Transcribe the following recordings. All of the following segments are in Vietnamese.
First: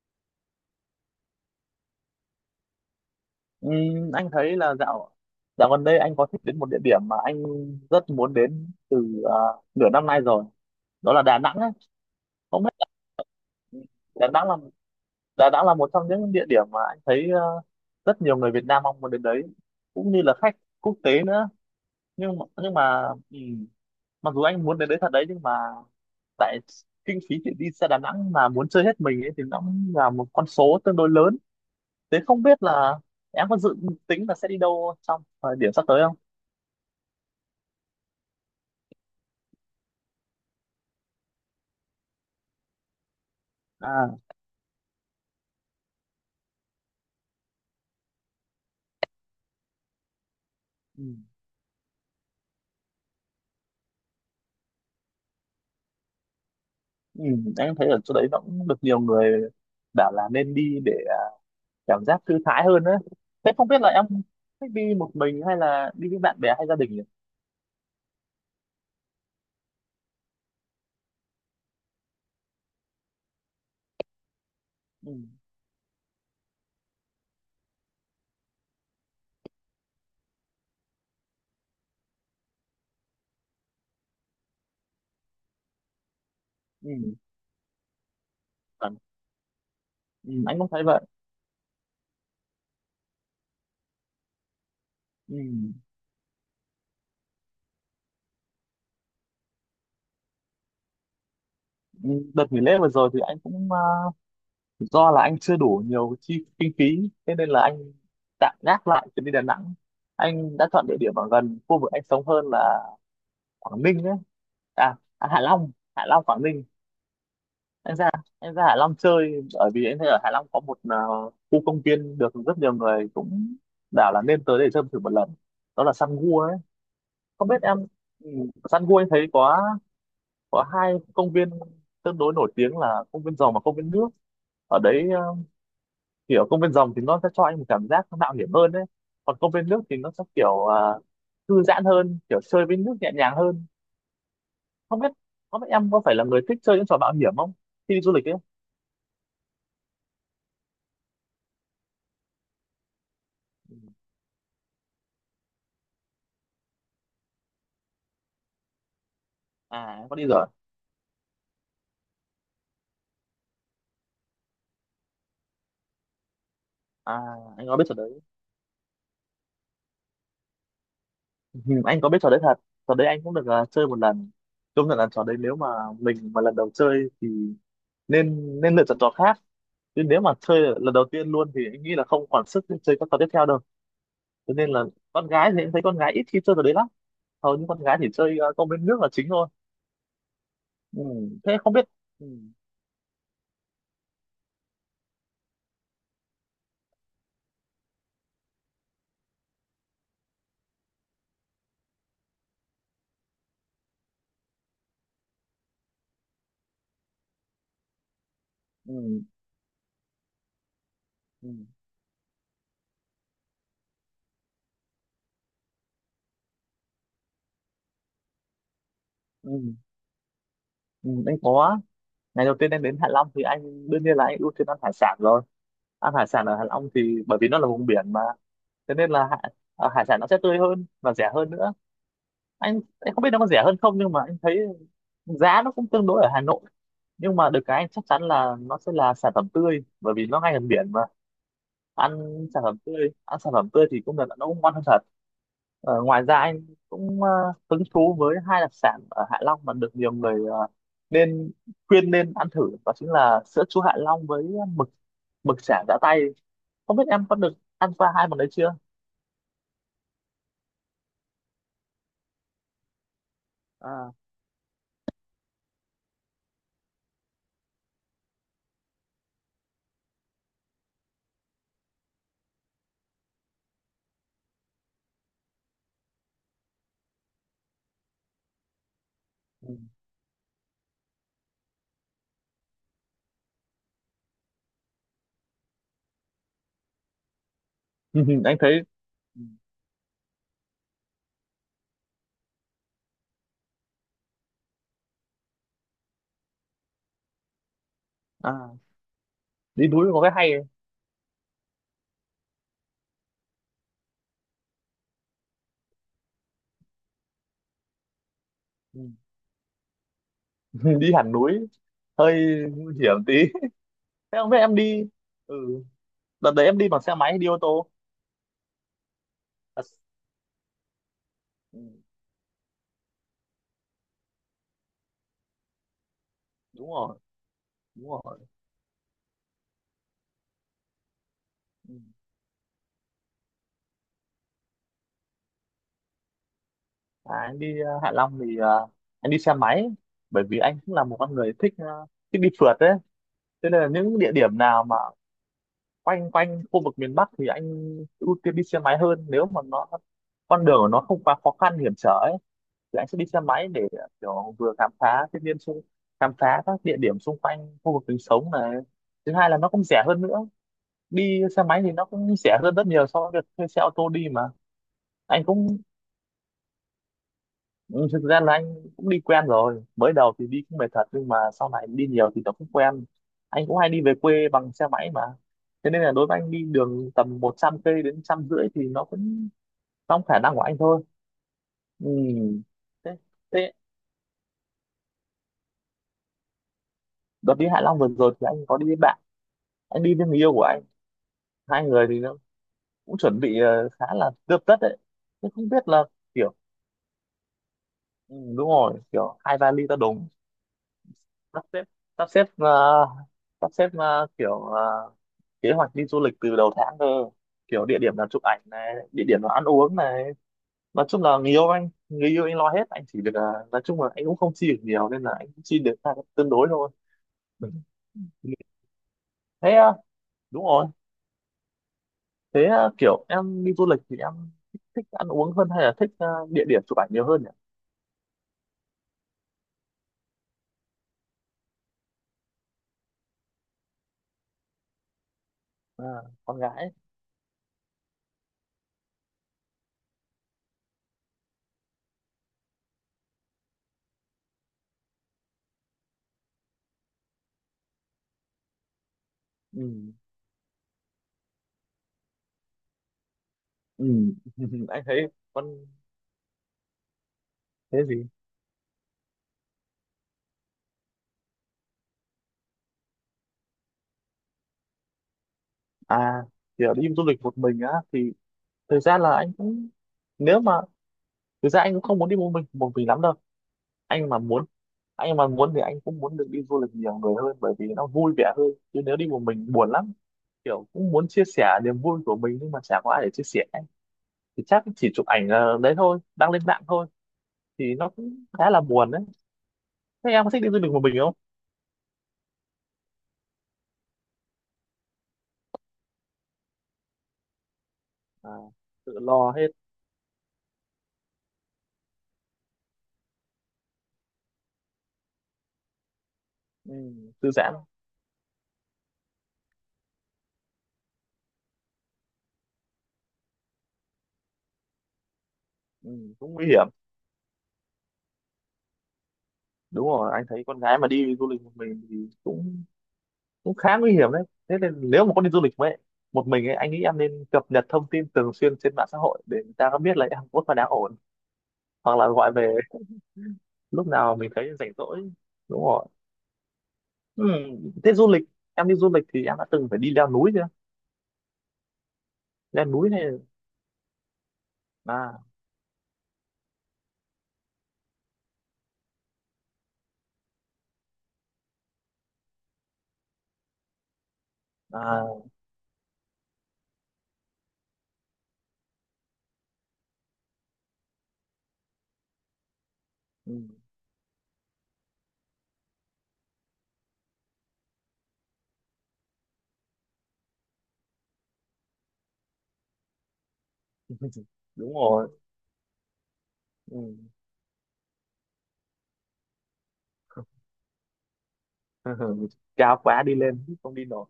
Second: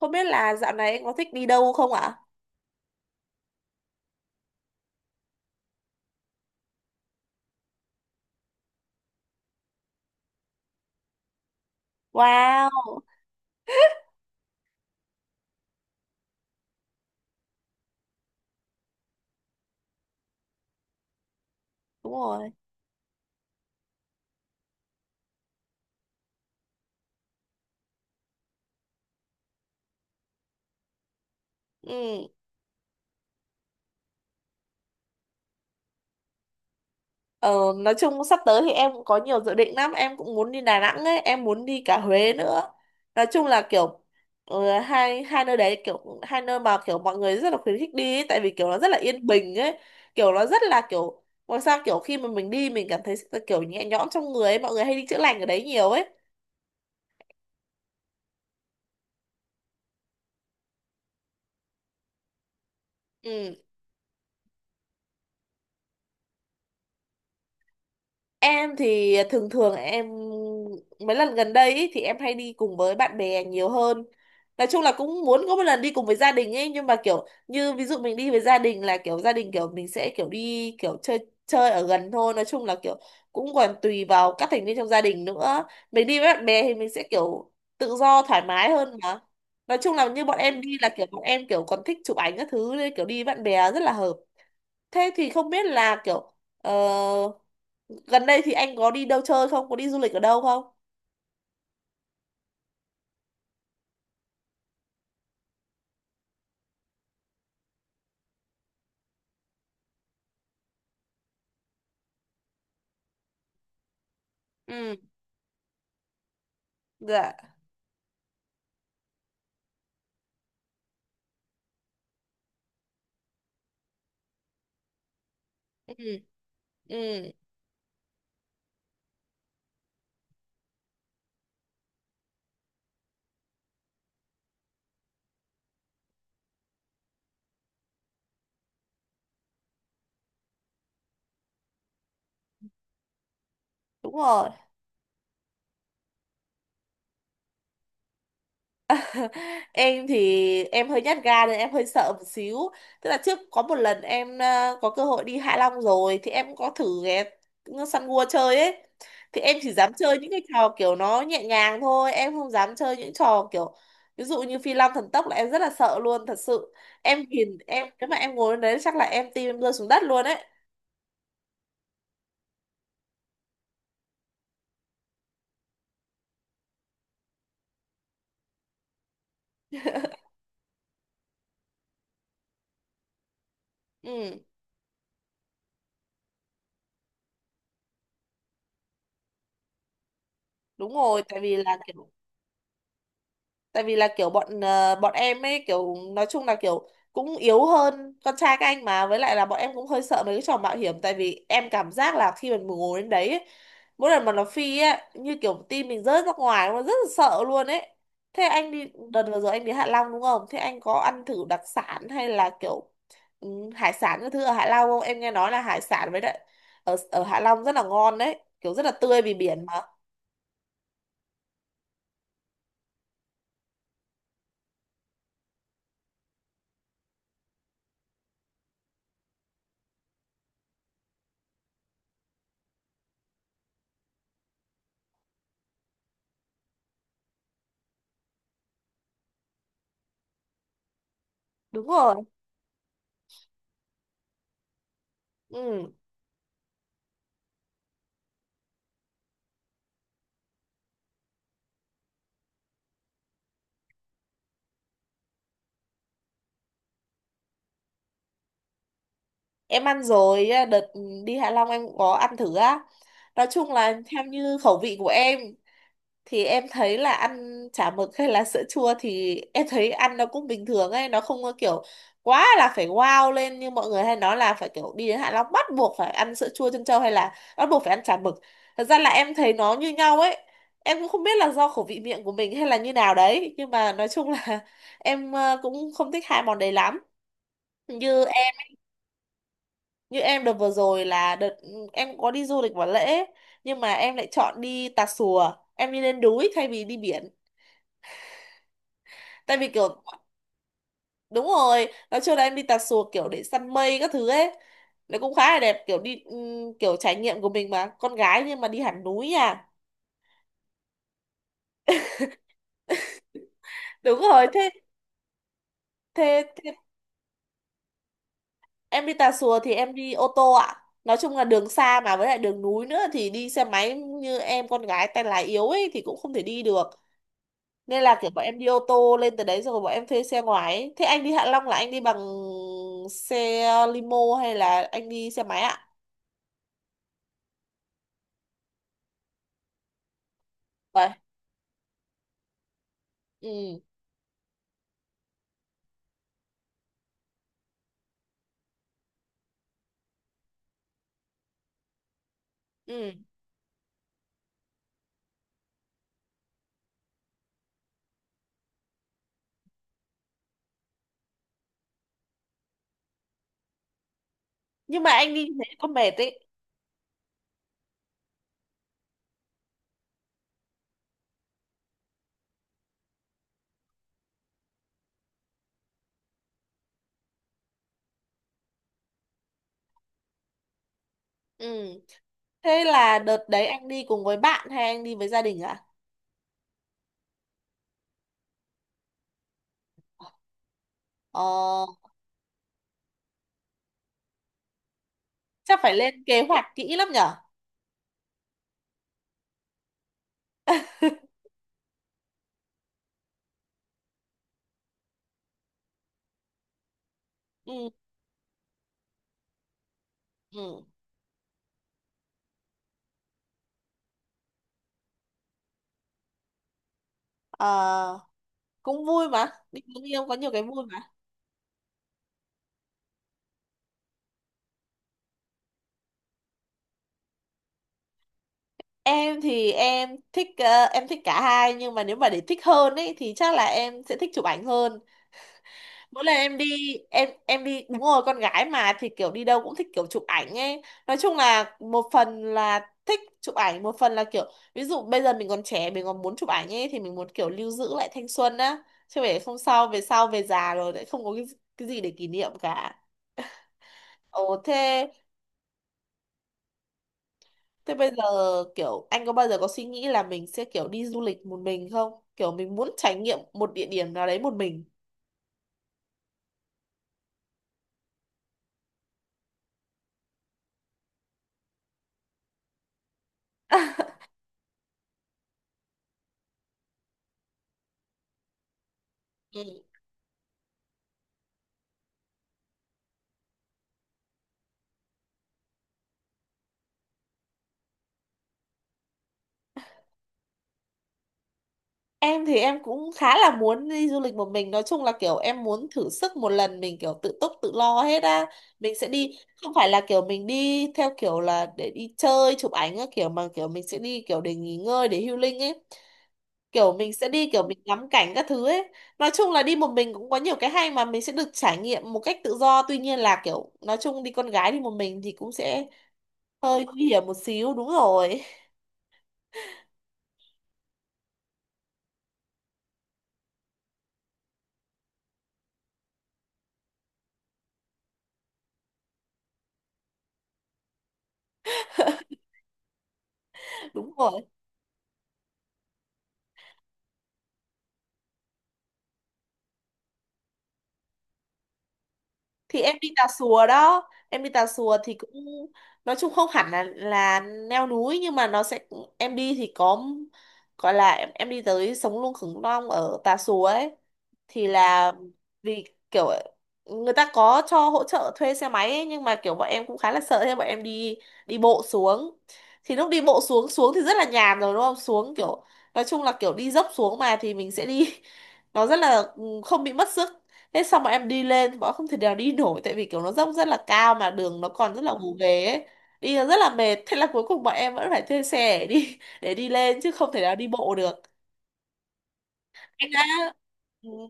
Không biết là dạo này anh có thích đi đâu không ạ? Anh thấy là dạo dạo gần đây anh có thích đến một địa điểm mà anh rất muốn đến từ nửa năm nay rồi, đó là Đà Nẵng ấy. Không biết Wow, là Đà Nẵng là một trong những địa điểm mà anh thấy rất nhiều người Việt Nam mong muốn đến đấy, cũng như là khách quốc tế nữa. đúng nhưng mà, rồi. nhưng mà ừm, mặc dù anh muốn đến đấy thật đấy, nhưng mà tại kinh phí để đi xe Đà Nẵng mà muốn chơi hết mình ấy thì nó cũng là một con số tương đối lớn. Thế Ừ. không biết là em có dự tính là sẽ đi đâu trong thời điểm sắp tới? Ờ, nói chung sắp tới thì em cũng có nhiều dự định lắm. Em cũng muốn đi Đà Nẵng ấy, em muốn đi cả Huế nữa. Nói chung là kiểu À, hai hai nơi đấy kiểu hai nơi mà kiểu mọi người rất là khuyến khích đi ấy, tại vì kiểu nó rất là yên bình ấy, kiểu nó rất là ừ. kiểu ngoài sao kiểu khi mà mình đi mình cảm thấy kiểu nhẹ nhõm trong người ấy, mọi người hay đi chữa lành ở đấy nhiều ấy. Ừ, anh thấy ở chỗ đấy nó cũng được nhiều người bảo là nên đi để cảm giác thư thái hơn đấy. Thế Ừ. không biết là em thích đi một mình hay là đi với bạn bè hay gia đình nhỉ? Em thì thường thường em mấy lần gần đây ý, thì em hay đi cùng với bạn bè nhiều hơn. Nói chung là Ừ, cũng muốn có một lần đi cùng với gia đình ấy, nhưng mà kiểu như ví dụ mình đi với gia đình là kiểu gia đình kiểu mình sẽ kiểu đi kiểu chơi chơi ở gần thôi. Nói chung là kiểu cũng còn tùy vào các thành viên trong gia đình nữa. Mình đi với bạn bè thì mình sẽ ừ, kiểu tự do thoải mái hơn vâng. mà. Nói chung là như Ừ, bọn anh em cũng đi thấy là vậy. kiểu bọn em kiểu còn thích chụp ảnh các thứ nên kiểu đi với bạn bè rất là hợp. Thế thì Ừ, không biết là kiểu ờ, gần đây thì anh có đi đâu chơi không? Có đi du lịch ở đâu không? ừ, đợt nghỉ lễ vừa rồi thì anh cũng do là anh chưa đủ nhiều chi kinh phí, thế nên là anh tạm gác lại chuyến đi Đà Nẵng. Anh đã chọn địa điểm ở gần khu vực anh sống hơn, là Quảng Ninh ấy. Ừ. À, à Hạ Long, Hạ Long Quảng Ninh. Dạ. Em ra em ra Hạ Long chơi bởi vì em thấy ở Hạ Long có một khu công viên được rất nhiều người cũng bảo là nên tới để chơi thử một lần, đó là Ừ, Sun Gua ấy. ừ, Không biết em, ừ, Sun Gua em thấy có hai công viên tương đối nổi tiếng là công viên rồng và công viên nước ở đấy. Kiểu công viên rồng thì nó sẽ cho anh một cảm giác nó mạo hiểm hơn đấy, còn công viên nước thì nó sẽ kiểu thư giãn hơn, kiểu chơi với nước nhẹ nhàng hơn. đúng rồi. Không biết không biết em có phải là người thích chơi những trò mạo hiểm không khi đi du lịch ấy. Em thì em hơi nhát gan nên em hơi sợ một xíu, tức là trước có một lần em có cơ hội đi Hạ Long rồi thì em có thử ghé săn gua chơi ấy, thì em chỉ dám À, em có chơi đi những cái rồi. trò kiểu nó nhẹ nhàng thôi, em không dám chơi những trò kiểu ví dụ như phi long thần tốc là em rất là sợ luôn thật sự. À, Em nhìn anh có biết em trò nếu mà đấy. em ngồi lên đấy chắc là em tim em rơi xuống đất luôn ấy. Ừ, anh có biết trò đấy thật, trò đấy anh cũng được chơi một lần. Công nhận là trò đấy nếu mà mình mà lần đầu chơi thì nên nên lựa chọn trò khác, chứ nếu mà chơi lần đầu tiên luôn thì anh nghĩ là không còn sức để chơi các trò tiếp theo đâu. Ừ, Cho nên là con gái thì em thấy con gái ít khi chơi trò đấy lắm, hầu như con gái chỉ chơi công viên nước là chính thôi. đúng Ừ. rồi. Tại vì Thế không là biết, kiểu ừ. tại vì là kiểu bọn em ấy kiểu nói chung là kiểu cũng yếu hơn con trai các anh mà, với lại là bọn em cũng hơi sợ mấy cái trò mạo hiểm, tại vì em cảm giác là khi mình ngồi đến đấy ấy, mỗi lần mà nó phi ấy như kiểu tim mình rớt ra ngoài, nó rất là sợ luôn ấy. Thế anh đi Ừ. đợt vừa rồi anh đi Hạ Long đúng không, thế anh có ăn thử Ừ. đặc sản hay là kiểu ừ, hải sản các thứ ở Hạ Long không? Em nghe nói là hải sản với lại ở ở Hạ Long rất là ngon đấy, kiểu rất là tươi vì biển Ừ. mà. Ừ. Anh có, ngày đầu tiên em đến Hạ Long thì anh đương nhiên là anh ưu tiên ăn hải sản rồi. Ăn hải sản ở Hạ Long thì bởi vì nó là vùng biển mà, thế nên là hải sản nó sẽ tươi hơn và rẻ hơn nữa. Anh không biết nó có rẻ hơn không, nhưng mà anh thấy giá nó cũng tương đối ở Hà Nội, nhưng mà được cái anh chắc chắn là nó sẽ là sản phẩm tươi bởi vì nó ngay gần biển mà. Đúng Ăn rồi. sản phẩm tươi thì cũng là nó cũng ngon hơn thật. Ừ. Ờ, ngoài ra anh cũng hứng thú với hai đặc sản ở Hạ Long mà được nhiều người nên khuyên nên ăn thử, đó chính là sữa chua Hạ Long với mực mực chả giã tay. Không biết em có được ăn qua hai món đấy chưa. Em ăn rồi á, đợt đi Hạ Long em cũng có ăn thử á. Nói chung là À, theo như khẩu vị của em thì em thấy là ăn chả mực hay là sữa chua thì em thấy ăn nó cũng bình thường ấy, nó không có kiểu quá là phải wow lên như mọi người hay nói là phải kiểu đi đến Hạ Long bắt buộc phải ăn sữa chua trân châu hay là bắt buộc phải ăn chả mực. Thật ra là em thấy ừ. nó như nhau ấy. Em cũng không biết là do khẩu vị miệng của mình hay là như nào đấy, nhưng mà nói chung là em cũng không thích hai món đấy lắm. Như Anh thấy, Như em đợt vừa rồi là đợt em có đi du lịch vào lễ, nhưng mà em lại chọn đi Tà Xùa, em đi lên núi thay vì đi biển. à Tại vì kiểu đi núi có cái hay ấy. đúng rồi nói chung là em đi Tà Xùa kiểu để săn mây các thứ ấy, nó cũng khá là đẹp kiểu đi kiểu trải nghiệm của mình mà con gái nhưng mà đi Ừ. hẳn núi à. Đi hẳn núi hơi nguy hiểm tí. Đúng Thế rồi. không biết Thế em đi, ừ đợt đấy thế em đi bằng xe máy hay đi ô tô? em đi Tà Xùa thì à, em s- đi ô tô ạ. Nói chung là đường ừ, xa mà với lại đường núi nữa thì đi xe máy như em con gái tay lái yếu ấy thì cũng không thể đi được. đúng rồi. Nên Đúng là kiểu rồi. bọn em đi ô tô lên từ đấy rồi bọn em thuê xe ngoài ấy. Thế anh đi Hạ Long là anh Ừ. đi bằng xe limo hay là anh đi xe máy ạ? Anh đi Hạ Long thì anh đi xe máy, bởi vì anh cũng là Vậy. một con người thích thích đi phượt đấy. Thế Ừ. nên là những địa điểm nào mà quanh quanh khu vực miền Bắc thì anh ưu tiên đi xe máy hơn, nếu mà nó con đường của nó không quá khó khăn hiểm trở ấy thì anh Ừ. sẽ đi xe máy để kiểu vừa khám phá thiên nhiên xung khám phá các địa điểm xung quanh khu vực mình sống này. Thứ hai là nó cũng rẻ hơn nữa, đi xe máy thì nó cũng rẻ hơn rất nhiều so với việc thuê xe ô tô đi mà. Nhưng mà anh Anh đi thế cũng, có mệt ấy. ừ, thực ra là anh cũng đi quen rồi, mới đầu thì đi cũng mệt thật nhưng mà sau này đi nhiều thì nó cũng quen. Anh cũng hay đi về quê bằng xe máy mà, thế nên là đối với anh đi đường tầm 100 cây đến 150 thì nó cũng trong khả năng của anh thôi. Ừ. Ừ. Thế thế, là đợt đấy thế anh đi cùng với bạn hay anh đi với gia đình ạ? đợt đi Hạ Long vừa rồi thì anh có đi với bạn, anh đi với người yêu của anh. Ờ. Hai người thì nó cũng chuẩn bị khá là tươm tất đấy, nhưng không Chắc biết phải là lên kế kiểu, hoạch kỹ lắm nhở. ừ, đúng rồi, kiểu hai vali to đùng. Sắp xếp sắp xếp ờ, sắp xếp ờ, kiểu ờ, kế hoạch đi du lịch từ đầu tháng cơ, kiểu Ừ. địa điểm là chụp ảnh này, địa điểm là ăn uống này. Ừ. Nói chung là người yêu anh lo hết, anh chỉ được nói chung là anh cũng không chi được nhiều nên là anh cũng chi được ra tương đối thôi. Ờ, Ừ. cũng vui mà, Thế đi với người yêu có nhiều cái đúng vui rồi. mà. Thế kiểu em đi du lịch thì em thích ăn uống hơn hay là thích địa điểm chụp ảnh nhiều hơn nhỉ? Em thì em thích em thích cả hai, nhưng mà nếu mà để thích hơn ấy thì chắc là em sẽ thích chụp ảnh hơn. À, Mỗi lần em con gái ấy. đi em đi, đúng rồi, con gái mà thì kiểu đi đâu cũng thích kiểu chụp ảnh ấy. Nói chung là một phần là thích chụp ảnh, một phần là kiểu ví dụ bây giờ mình còn trẻ mình còn muốn chụp ảnh ấy thì mình muốn kiểu lưu giữ lại thanh xuân á, chứ để không sao về Ừ. sau về già rồi lại không có cái gì để kỷ niệm cả. Ừ. Ồ Anh thế thấy con, thế thế bây giờ gì, kiểu anh có bao giờ có suy nghĩ là mình sẽ kiểu đi du lịch một mình không, kiểu mình muốn trải nghiệm một địa điểm nào đấy một mình? à kiểu đi du lịch một mình á thì thời gian là anh cũng, nếu mà thực ra anh cũng không muốn đi một mình lắm đâu. Anh mà muốn anh mà muốn thì anh cũng muốn được đi du lịch nhiều người hơn bởi vì nó vui vẻ hơn, chứ nếu đi một Ừ. mình buồn lắm. Kiểu cũng muốn chia sẻ niềm vui của mình nhưng mà chả có ai để chia sẻ ấy. Thì chắc chỉ chụp ảnh đấy thôi, đăng lên mạng thôi, thì nó cũng khá là buồn đấy. Thế em có thích đi du lịch một mình không? Em thì em cũng khá là muốn đi du lịch một mình, nói chung là kiểu em muốn thử sức một lần mình kiểu tự túc tự lo hết á. À, Mình sẽ tự đi lo hết. không phải là kiểu mình đi theo kiểu là để đi chơi chụp ảnh á, kiểu mà kiểu mình sẽ đi kiểu để nghỉ ngơi để healing ấy, kiểu Ừ, mình sẽ đi thư kiểu giãn. mình ngắm cảnh các thứ ấy. Nói chung là đi một mình cũng có nhiều cái hay mà, mình sẽ được trải nghiệm một cách tự do, tuy nhiên là kiểu nói chung đi con gái đi một mình thì cũng sẽ Ừ, cũng nguy hơi hiểm. nguy hiểm một xíu, đúng rồi. Đúng rồi, anh thấy con gái mà đi du lịch một mình thì cũng cũng khá nguy hiểm đấy. Thế nên nếu mà con đi du lịch với một mình ấy, anh nghĩ em nên cập nhật thông tin thường xuyên trên mạng xã hội để người ta có biết là em có phải đang ổn, hoặc là gọi về lúc Đúng nào rồi mình thấy rảnh rỗi. Đúng rồi. Ừ. Thế du lịch, em đi du lịch thì em đã từng phải đi leo núi chưa? thì Leo em đi núi Tà này. Xùa đó, em đi Tà Xùa thì cũng À. nói chung không hẳn là leo núi nhưng mà nó sẽ em đi thì có gọi là em đi tới sống lưng khủng long ở Tà Xùa ấy, thì là À. vì kiểu người ta có cho hỗ trợ thuê xe máy ấy, nhưng mà kiểu bọn em cũng khá là sợ, thế bọn em đi đi bộ xuống. Thì lúc đi bộ Ừ. xuống xuống thì rất là nhàn rồi đúng không, xuống kiểu nói chung là kiểu đi dốc xuống mà thì mình sẽ đi nó rất là không bị mất sức. Thế xong bọn em đi lên thì bọn em không thể nào đi nổi, tại vì kiểu nó dốc rất là cao mà đường nó còn Đúng rất là rồi. gồ ghề ấy, đi nó rất là mệt, Ừ. thế là cuối cùng bọn em vẫn phải thuê xe để đi để đi lên chứ không thể nào đi bộ được. Cao Anh đã quá đi lên không đi ừ. nổi.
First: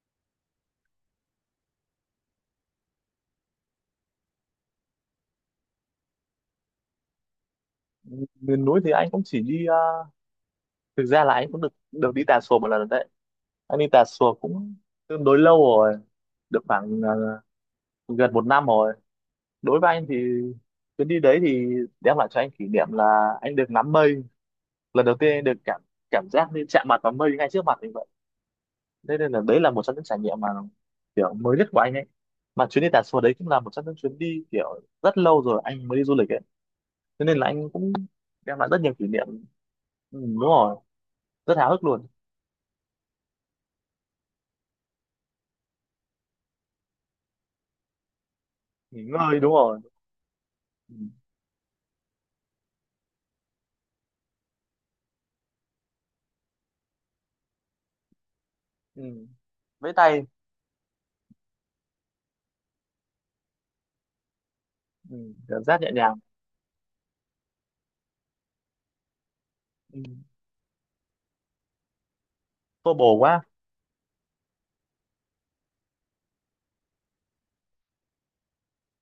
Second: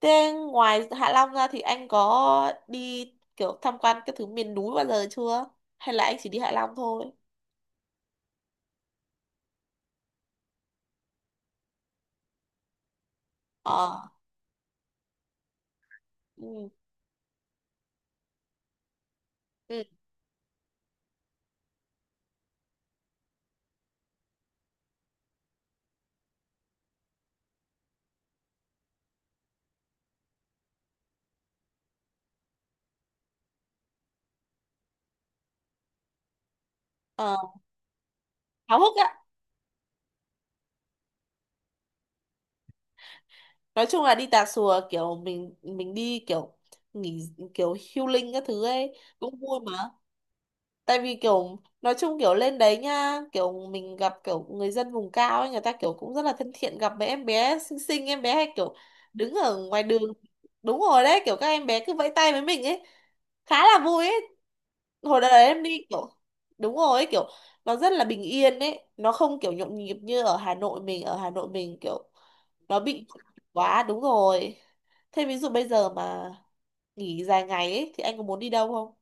Thế ngoài Hạ Long ra thì anh có đi kiểu tham quan các thứ miền núi bao giờ chưa? Hay là anh chỉ đi Hạ Long thôi? Miền núi thì anh cũng chỉ đi thực ra là anh cũng được được đi Tà Xùa một lần rồi đấy. Anh đi Tà Ờ. Xùa cũng tương đối lâu rồi, được Ừ. khoảng gần 1 năm rồi. Đối Ừ. với anh thì chuyến đi đấy thì đem lại cho anh kỷ niệm là anh được ngắm mây, lần đầu tiên anh được cảm cảm giác như chạm mặt vào mây ngay trước mặt mình vậy. Thế nên là đấy là một trong những trải nghiệm mà kiểu mới nhất của anh ấy, mà chuyến đi Tà Xùa đấy cũng là một trong những chuyến đi kiểu rất lâu rồi anh mới đi du lịch ấy. Thế Ờ. nên là anh cũng đem lại Háo rất nhiều hức kỷ á. niệm. Ừ, đúng rồi, rất háo hức luôn. Nói chung là đi Tà Xùa kiểu mình đi kiểu nghỉ kiểu healing các thứ ấy Nghỉ cũng ngơi, đúng vui rồi. mà. Ừ. Tại vì kiểu nói chung kiểu lên đấy nha kiểu mình gặp kiểu người dân vùng cao ấy, người ta kiểu cũng rất là thân thiện, gặp mấy em bé xinh xinh, em bé hay kiểu Ừ. đứng ở ngoài Với đường. tay. Đúng rồi đấy, kiểu các em bé cứ vẫy tay với mình ấy, khá là vui ấy. Ừ. Hồi đấy em Cảm giác đi nhẹ nhàng. kiểu đúng rồi ấy, kiểu nó rất là bình yên ấy, nó không kiểu nhộn nhịp Ừ. như ở Hà Nội. Mình ở Hà Nội mình kiểu nó Vô bị bổ quá. quá, đúng rồi. Thế ví dụ bây giờ mà nghỉ dài ngày ấy thì anh có muốn đi đâu không?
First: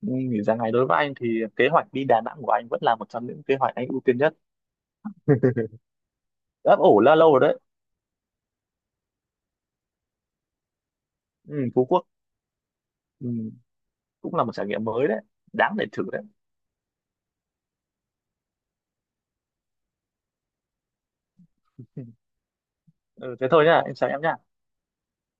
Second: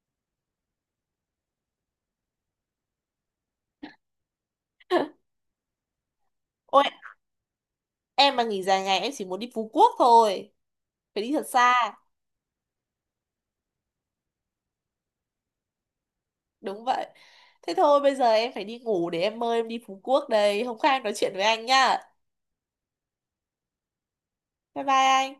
Ừ. Nghỉ dài ngày đối với anh thì kế hoạch đi Đà Nẵng của anh vẫn là một trong những kế hoạch anh ưu tiên nhất, ấp Ôi ủ là lâu rồi đấy. em mà nghỉ dài ngày em chỉ muốn đi Phú Quốc thôi, phải đi thật Ừ. xa. Phú Quốc. Ừ, cũng là một trải nghiệm mới đấy, đáng để thử đấy. Đúng vậy. Thế thôi bây giờ em phải đi ngủ để em mơ em đi Phú Quốc đây, hôm khác em nói chuyện với anh nhá. Ừ. Ừ, thế thôi nhá, em chào em nhá. Bye bye anh.